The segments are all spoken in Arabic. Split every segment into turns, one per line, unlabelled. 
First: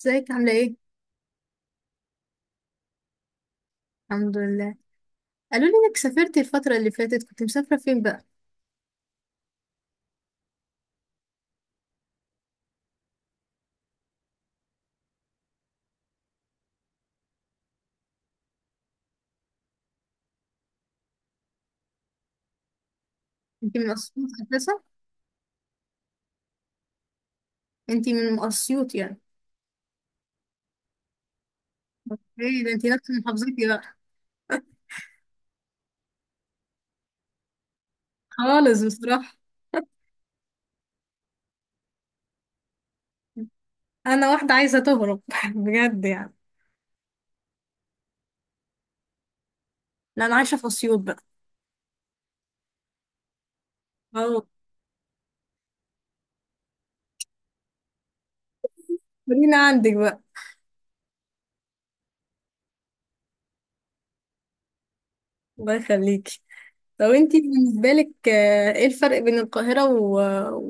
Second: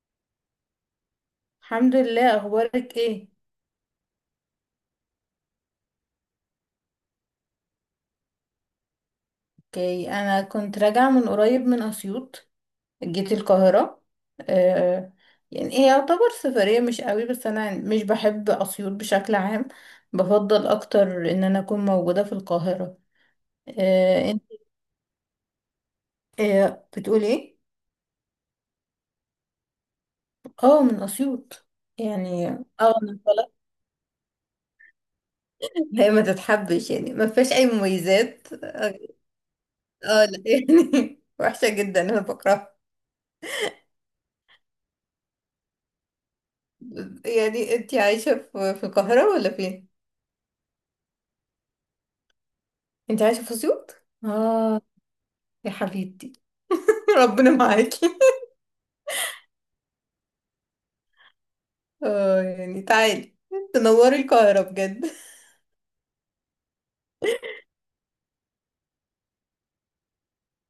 ازيك عاملة ايه؟
الحمد لله. اخبارك ايه؟
الحمد لله. قالوا لي انك سافرت الفترة اللي فاتت، كنت مسافرة فين بقى؟
اوكي، انا كنت راجعه من قريب من اسيوط. جيت القاهره. آه، يعني هي يعتبر سفريه مش قوي، بس انا مش بحب اسيوط بشكل عام. بفضل اكتر ان انا اكون موجوده في القاهره.
انت من اسيوط
آه، انت.
اساسا؟
آه، بتقول ايه؟
انت من اسيوط يعني.
اه، من اسيوط يعني.
ايه ده، انت
اه،
نفس
انا طلعت.
محافظتي بقى.
هي ما تتحبش، يعني ما فيهاش اي مميزات.
خالص
اه
بصراحة.
آه، لا يعني وحشه جدا، انا بكرهها.
انا واحدة عايزة تهرب بجد يعني.
يعني انتي عايشة في القاهرة ولا فين؟
لا، انا عايشة في اسيوط بقى.
انتي عايشة في اسيوط؟
اه.
اه، يا حبيبتي. ربنا معاكي.
خلينا عندك بقى.
اه يعني تعالي، تنوري القاهرة بجد.
الله يخليكي. طب انت بالنسبة لك، ايه الفرق بين القاهرة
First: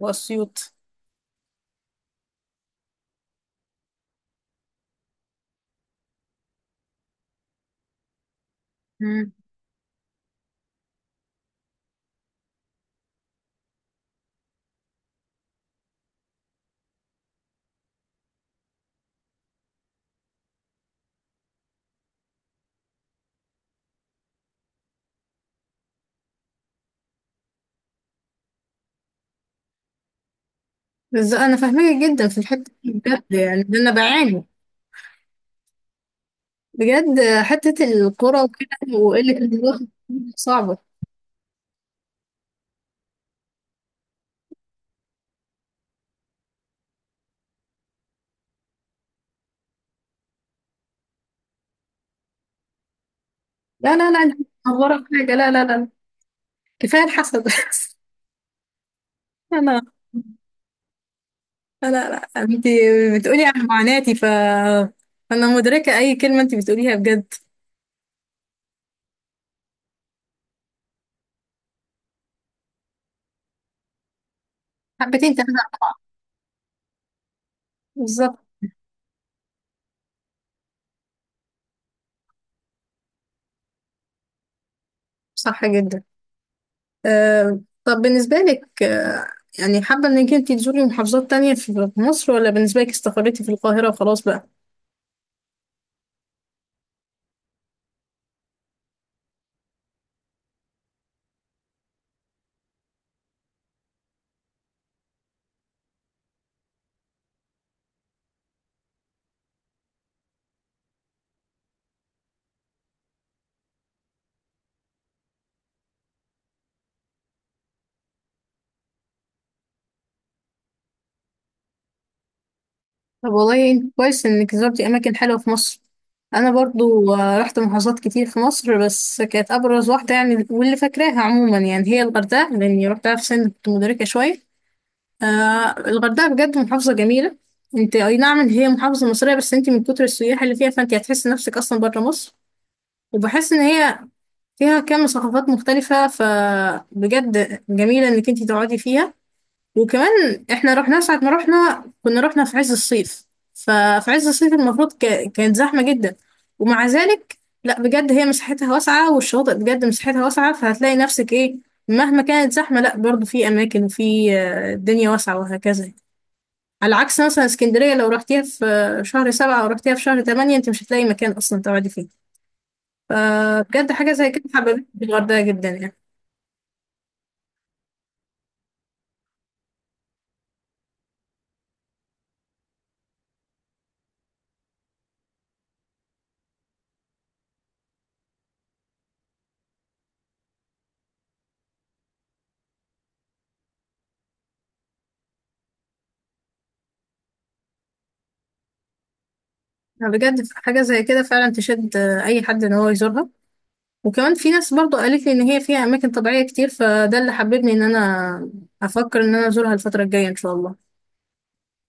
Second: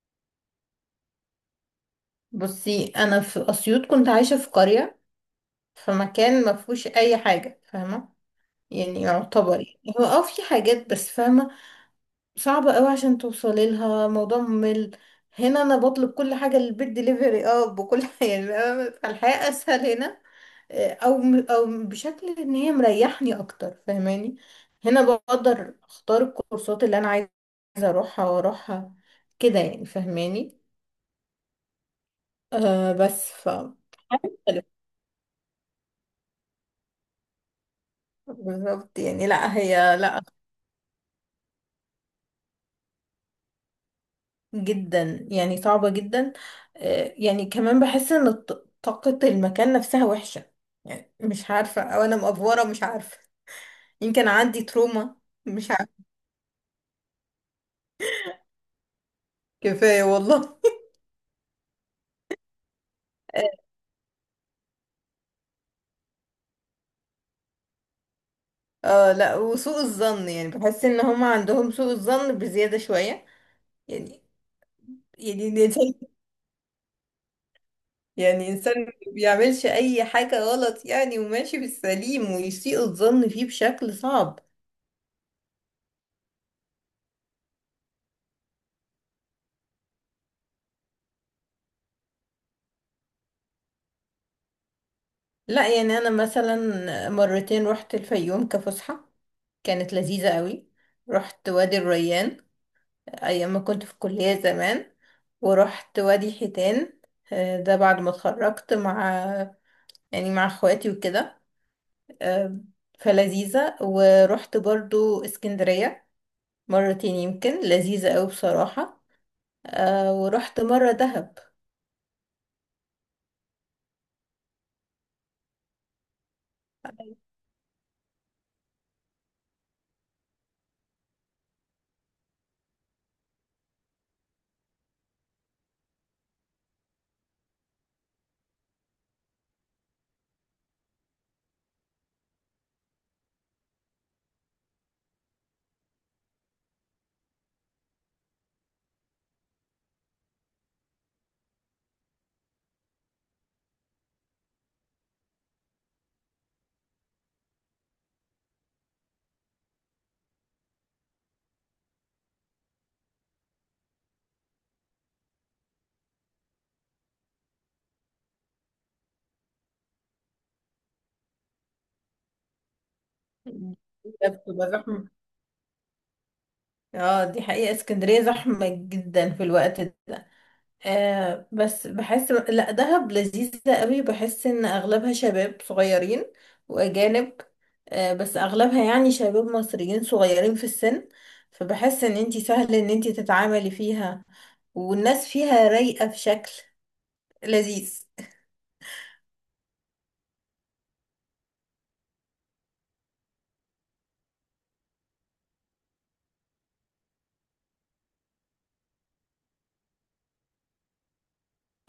واسيوط؟
بصي، انا في اسيوط كنت عايشة في قرية، في مكان ما فيهوش اي حاجة، فاهمة؟ يعني
مم.
يعتبر، يعني هو اه في حاجات، بس فاهمة، صعب قوي عشان توصلي لها. موضوع ممل. هنا انا بطلب كل حاجه للبيت دليفري، اه بكل حاجه. يعني فالحياه اسهل هنا. آه، او او بشكل ان هي مريحني اكتر، فاهماني. هنا بقدر اختار الكورسات اللي انا عايزه، اروحها واروحها، كده يعني فاهماني.
بس انا فاهمك جدا في الحتة دي،
آه
بجد
بس ف
يعني، ده انا بعاني
مختلف.
بجد، حتة الكرة وكده
بالظبط، يعني
وقلة
لا
الوقت
هي لا،
صعبة.
جدا يعني صعبة جدا. آه، يعني كمان بحس ان طاقة المكان نفسها وحشة. يعني مش عارفة، او انا مأفورة مش عارفة،
لا لا لا،
يمكن
انت
عندي
متهورة في
تروما،
حاجة، لا لا
مش
لا.
عارفة.
كفاية الحسد انا،
كفاية والله.
لا لا، انت بتقولي عن معاناتي، ف انا مدركة اي كلمة انت بتقوليها بجد.
اه لا، وسوء الظن، يعني بحس ان هم عندهم سوء الظن بزيادة شوية يعني.
حبتين
يعني
تلاتة.
الانسان،
بالظبط.
يعني انسان ما بيعملش اي حاجة غلط يعني، وماشي بالسليم، ويسيء الظن فيه بشكل صعب.
صح جدا. أه، طب بالنسبة لك، يعني حابة انك انت تزوري محافظات تانية في مصر، ولا بالنسبة لك استقريتي في القاهرة وخلاص بقى؟
لا يعني انا مثلا مرتين رحت الفيوم كفسحة، كانت لذيذة قوي. رحت وادي الريان أيام ما كنت في الكلية زمان. ورحت وادي حيتان، آه، ده بعد ما اتخرجت مع، يعني مع اخواتي وكده. آه، فلذيذة. ورحت برضو اسكندرية مرتين يمكن، لذيذة قوي بصراحة. آه، ورحت مرة دهب.
طب والله انت كويس انك زرتي اماكن حلوه في مصر. انا برضو، رحت محافظات كتير في مصر، بس كانت ابرز واحده يعني واللي فاكراها عموما يعني هي الغردقه، لاني رحتها في سن كنت مدركه شويه. آه، الغردقه بجد محافظه جميله. انت اي نعم ان هي محافظه مصريه، بس انت من كتر السياح اللي فيها فانت هتحس نفسك اصلا بره مصر. وبحس ان هي فيها كم ثقافات مختلفه، فبجد جميله انك انت تقعدي فيها. وكمان احنا رحنا ساعة ما رحنا، كنا رحنا في عز الصيف. ففي عز الصيف المفروض كانت زحمة جدا. ومع ذلك لا، بجد هي مساحتها واسعة، والشواطئ بجد مساحتها واسعة، فهتلاقي نفسك ايه مهما كانت زحمة. لا، برضو في أماكن وفي، الدنيا واسعة وهكذا. على عكس مثلا اسكندرية، لو رحتيها في شهر سبعة أو رحتيها في شهر تمانية، انت مش هتلاقي مكان أصلا تقعدي فيه. فبجد حاجة زي كده
بتبقى
حببتني في
زحمة.
الغردقة جدا يعني.
اه دي حقيقة، اسكندرية زحمة جدا في الوقت ده. آه بس بحس لا، دهب لذيذة قوي، بحس ان اغلبها شباب صغيرين واجانب. آه بس اغلبها يعني شباب مصريين صغيرين في السن، فبحس ان انتي سهل ان انتي تتعاملي فيها، والناس فيها رايقة في شكل لذيذ.
بجد حاجة زي كده فعلا تشد، أي حد إن هو يزورها. وكمان في ناس برضو قالت لي ان هي فيها اماكن طبيعيه كتير، فده اللي حببني ان انا افكر ان انا ازورها الفتره الجايه ان شاء الله.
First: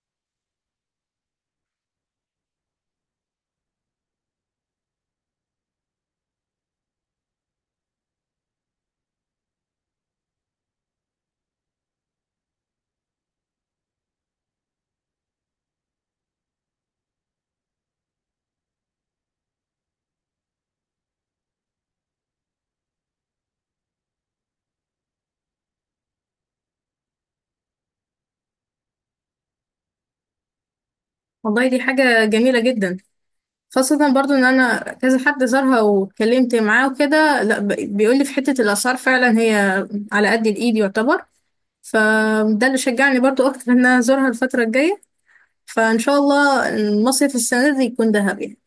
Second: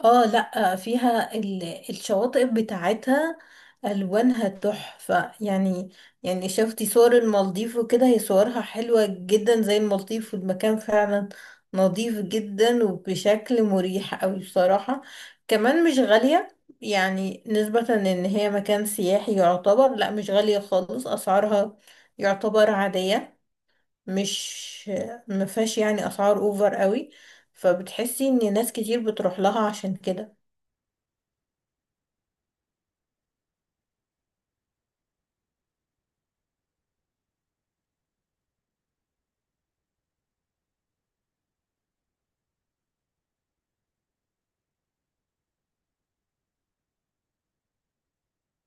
اه لا، فيها الشواطئ بتاعتها، الوانها تحفة يعني. يعني شفتي صور المالديف وكده، هي صورها حلوة جدا زي المالديف، والمكان فعلا نظيف جدا، وبشكل مريح قوي بصراحة. كمان مش غالية، يعني نسبة ان هي مكان سياحي يعتبر لا مش غالية خالص اسعارها، يعتبر عادية. مش مفيهاش يعني اسعار اوفر قوي، فبتحسي ان ناس كتير بتروح لها عشان كده.
والله دي حاجه جميله جدا. خاصه برضو ان انا كذا حد زارها واتكلمت معاه وكده، لا بيقول لي في حته الاسعار فعلا هي على قد الايد يعتبر. فده اللي شجعني برضو اكتر ان انا ازورها الفتره الجايه. فان شاء الله المصيف السنه دي يكون دهب يعني.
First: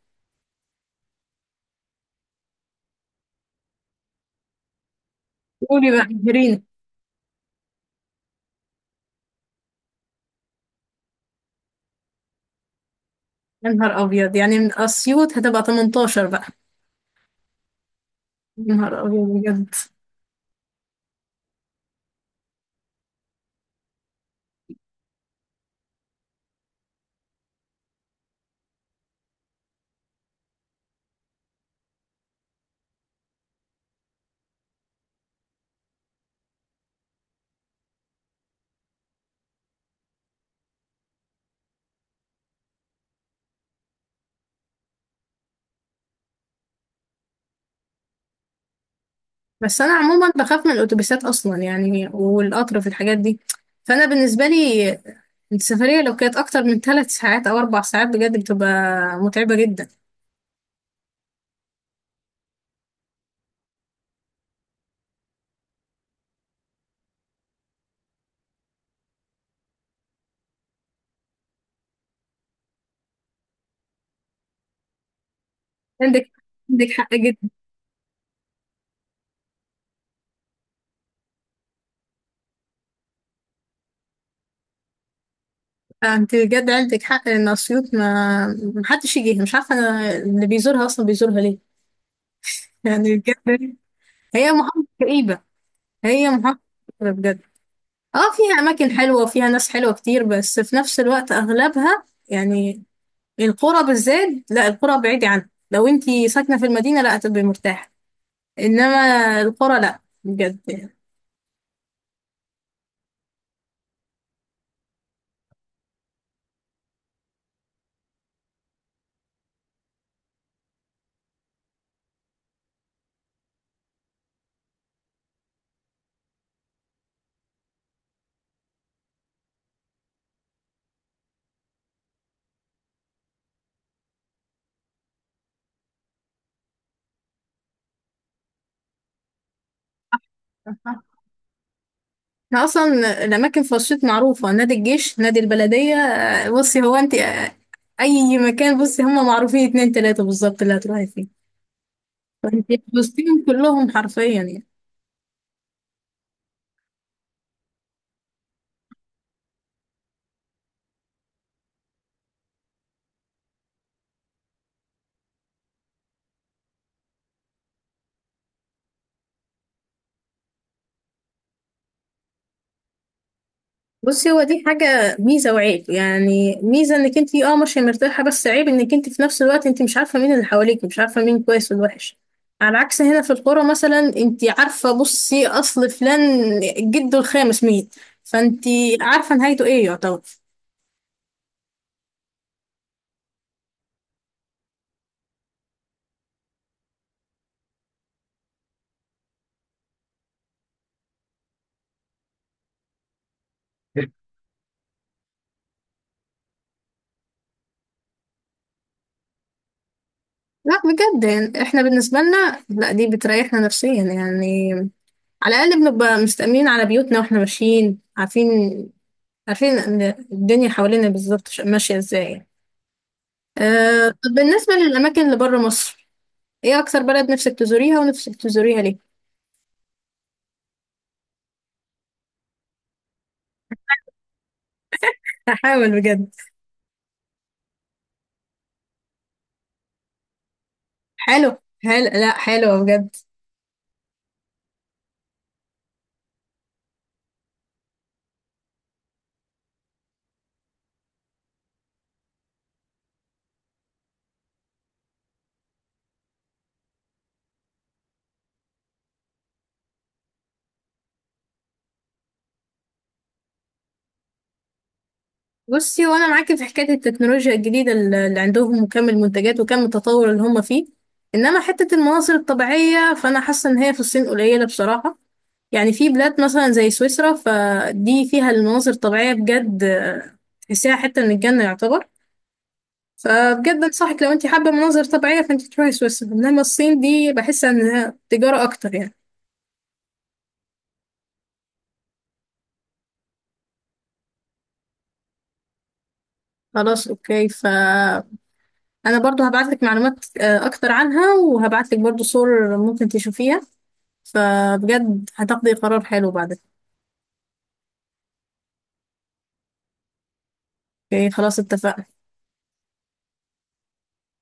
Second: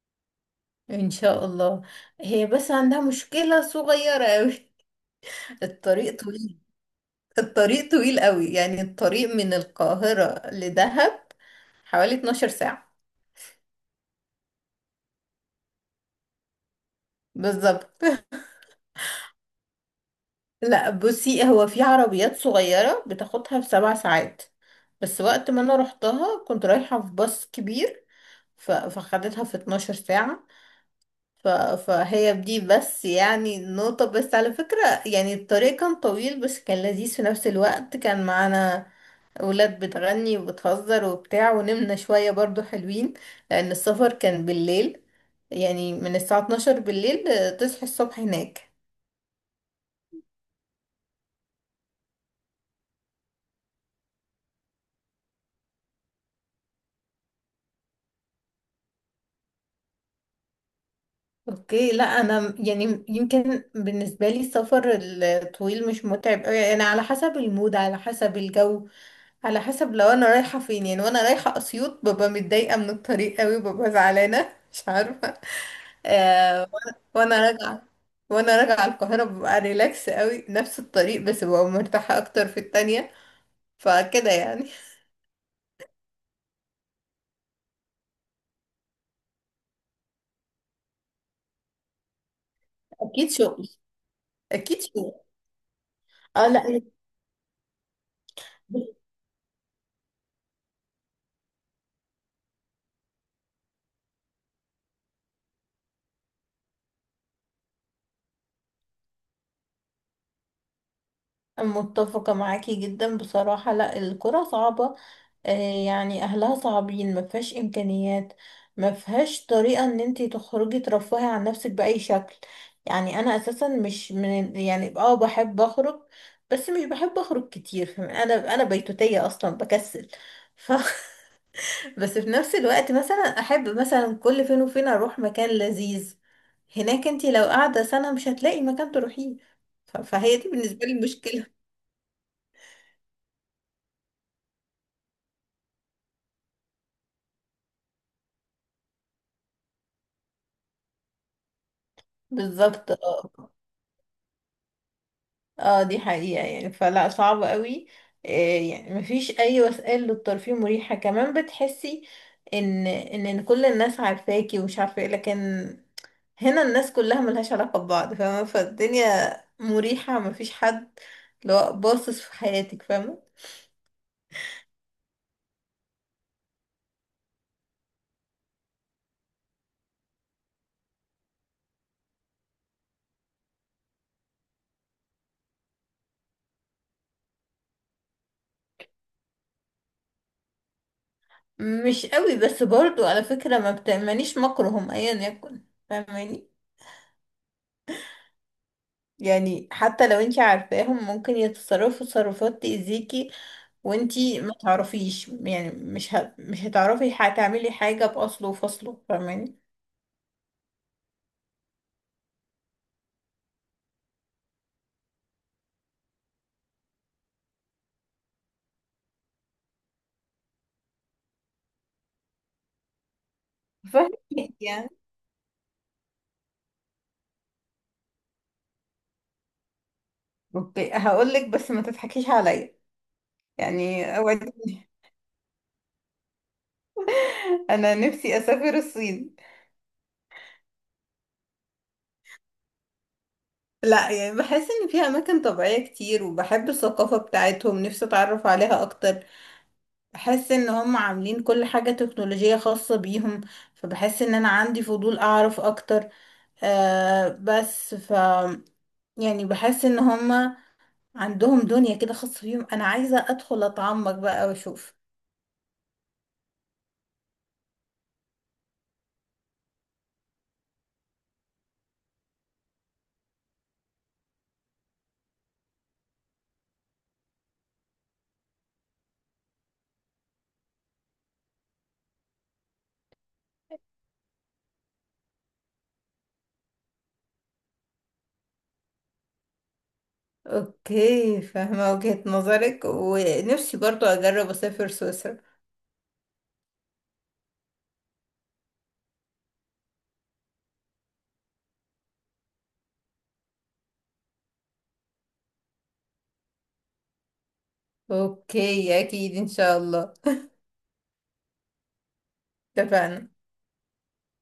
ان شاء الله. هي بس عندها مشكلة صغيرة قوي،
قولي بقى
الطريق طويل.
جرين.
الطريق طويل قوي، يعني الطريق من القاهرة لدهب حوالي 12 ساعة.
يا نهار ابيض، يعني من اسيوط هتبقى 18 بقى.
بالظبط.
يا نهار ابيض بجد.
لا بصي، هو في عربيات صغيرة بتاخدها في سبع ساعات، بس وقت ما انا رحتها كنت رايحة في باص كبير، فخدتها في 12 ساعة. ف... فهي بدي بس يعني نقطة، بس على فكرة يعني الطريق كان طويل، بس كان لذيذ في نفس الوقت. كان معانا أولاد بتغني وبتهزر وبتاع، ونمنا شوية برضو، حلوين، لأن السفر كان بالليل. يعني من الساعة 12 بالليل آه، تصحي الصبح هناك.
بس انا عموما بخاف من الاتوبيسات اصلا يعني، والقطر، في الحاجات دي فانا بالنسبه لي السفريه لو كانت اكتر من ثلاث ساعات او اربع ساعات بجد بتبقى متعبه جدا.
اوكي لا، انا يعني يمكن بالنسبه لي السفر الطويل مش متعب قوي، انا على حسب المود، على حسب الجو، على حسب لو انا رايحه فين. يعني وانا رايحه اسيوط ببقى متضايقه من الطريق قوي، ببقى زعلانه مش عارفه.
عندك
آه.
عندك حق
وانا
جدا.
راجعه، وانا راجعه القاهره ببقى ريلاكس قوي، نفس الطريق بس ببقى مرتاحه اكتر في التانية. فكده يعني.
انت بجد عندك حق، ان اسيوط ما محدش يجيها، مش عارفه انا اللي بيزورها اصلا بيزورها ليه. يعني
اكيد شغل.
بجد هي
اكيد
محافظه
شغل.
كئيبه. هي
اه
محافظه
لا،
كئيبة بجد. اه فيها اماكن حلوه وفيها ناس حلوه كتير، بس في نفس الوقت اغلبها يعني القرى بالذات، لا القرى بعيدة عنها، لو انتي ساكنة في المدينة لا هتبقي مرتاحة، انما القرى لا بجد يعني.
متفقة معاكي جدا بصراحة، لا الكرة صعبة. آه، يعني أهلها صعبين، ما فيهاش إمكانيات، ما فيهاش طريقة إن انتي تخرجي ترفهي عن نفسك بأي شكل. يعني أنا أساسا مش من، يعني اه بحب أخرج، بس مش بحب أخرج كتير. أنا بيتوتية أصلا، بكسل. ف... بس في نفس الوقت مثلا أحب مثلا كل فين وفين أروح مكان لذيذ. هناك انتي لو قاعدة سنة مش هتلاقي مكان تروحيه. فهي دي بالنسبة لي المشكلة.
احنا اصلا الاماكن في رشيد معروفة، نادي الجيش، نادي البلدية، بصي هو انتي، اي مكان بصي هم معروفين اتنين تلاتة بالظبط اللي هتروحي فيه. فانتي
بالظبط
بصيهم
اه.
كلهم حرفيا يعني.
اه دي حقيقة يعني، فلا صعب قوي. إيه يعني مفيش اي وسائل للترفيه مريحة. كمان بتحسي ان إن كل الناس عارفاكي ومش عارفة ايه، لكن هنا الناس كلها ملهاش علاقة ببعض، فاهمة، فالدنيا مريحة، مفيش حد لو باصص في حياتك، فاهمة.
بصي هو دي حاجة ميزة وعيب، يعني ميزة انك انت ماشية مرتاحة، بس عيب انك انت في نفس الوقت انت مش عارفة مين اللي حواليك، مش عارفة مين كويس والوحش. على عكس هنا في القرى، مثلا انت عارفة بصي اصل فلان جده الخامس مين، فانت عارفة نهايته ايه يعتبر.
مش قوي، بس برضو على فكرة ما بتأمنيش مكرهم ايا يكن، فاهماني. يعني حتى لو انتي عارفاهم ممكن يتصرفوا تصرفات تأذيكي، وانتي ما تعرفيش، يعني مش هتعرفي هتعملي حاجة بأصله وفصله، فاهماني.
لا بجد يعني احنا بالنسبة لنا لا، دي بتريحنا نفسيا يعني. على الأقل بنبقى مستأمنين على بيوتنا، واحنا ماشيين عارفين إن الدنيا حوالينا بالظبط ماشية ازاي. أه،
فاهمك
طب بالنسبة
يعني.
للأماكن اللي بره مصر، إيه أكتر بلد نفسك تزوريها ونفسك تزوريها ليه؟
اوكي هقولك، بس ما تضحكيش عليا يعني، اوعديني.
هحاول بجد.
انا نفسي اسافر الصين.
حلو. حلو، لا حلو بجد.
لا يعني بحس ان فيها اماكن طبيعية كتير، وبحب الثقافة بتاعتهم، نفسي اتعرف عليها اكتر. بحس ان هم عاملين كل حاجة تكنولوجية خاصة بيهم، فبحس ان انا عندي فضول اعرف اكتر. آه بس ف يعني بحس ان هما عندهم دنيا كده خاصة بيهم، انا عايزة ادخل اتعمق بقى واشوف.
بصي وأنا معاكي في حكاية التكنولوجيا الجديدة اللي عندهم، وكم المنتجات وكم التطور اللي هم فيه. إنما حتة المناظر الطبيعية فأنا حاسة إن هي في الصين قليلة بصراحة. يعني في بلاد مثلا زي سويسرا، فدي فيها المناظر الطبيعية بجد، تحسيها حتة من الجنة يعتبر. فبجد انصحك لو انت حابة مناظر طبيعية فانت تروحي سويسرا، انما الصين دي بحس انها تجارة اكتر يعني.
اوكي فاهمة وجهة نظرك، ونفسي برضو اجرب اسافر سويسرا.
خلاص اوكي، فانا برضو هبعتلك معلومات، اكتر عنها، وهبعتلك برضو صور ممكن تشوفيها، فبجد هتاخدي قرار حلو بعدك.
اوكي اكيد ان شاء الله.
اوكي خلاص، اتفقنا.
اتفقنا.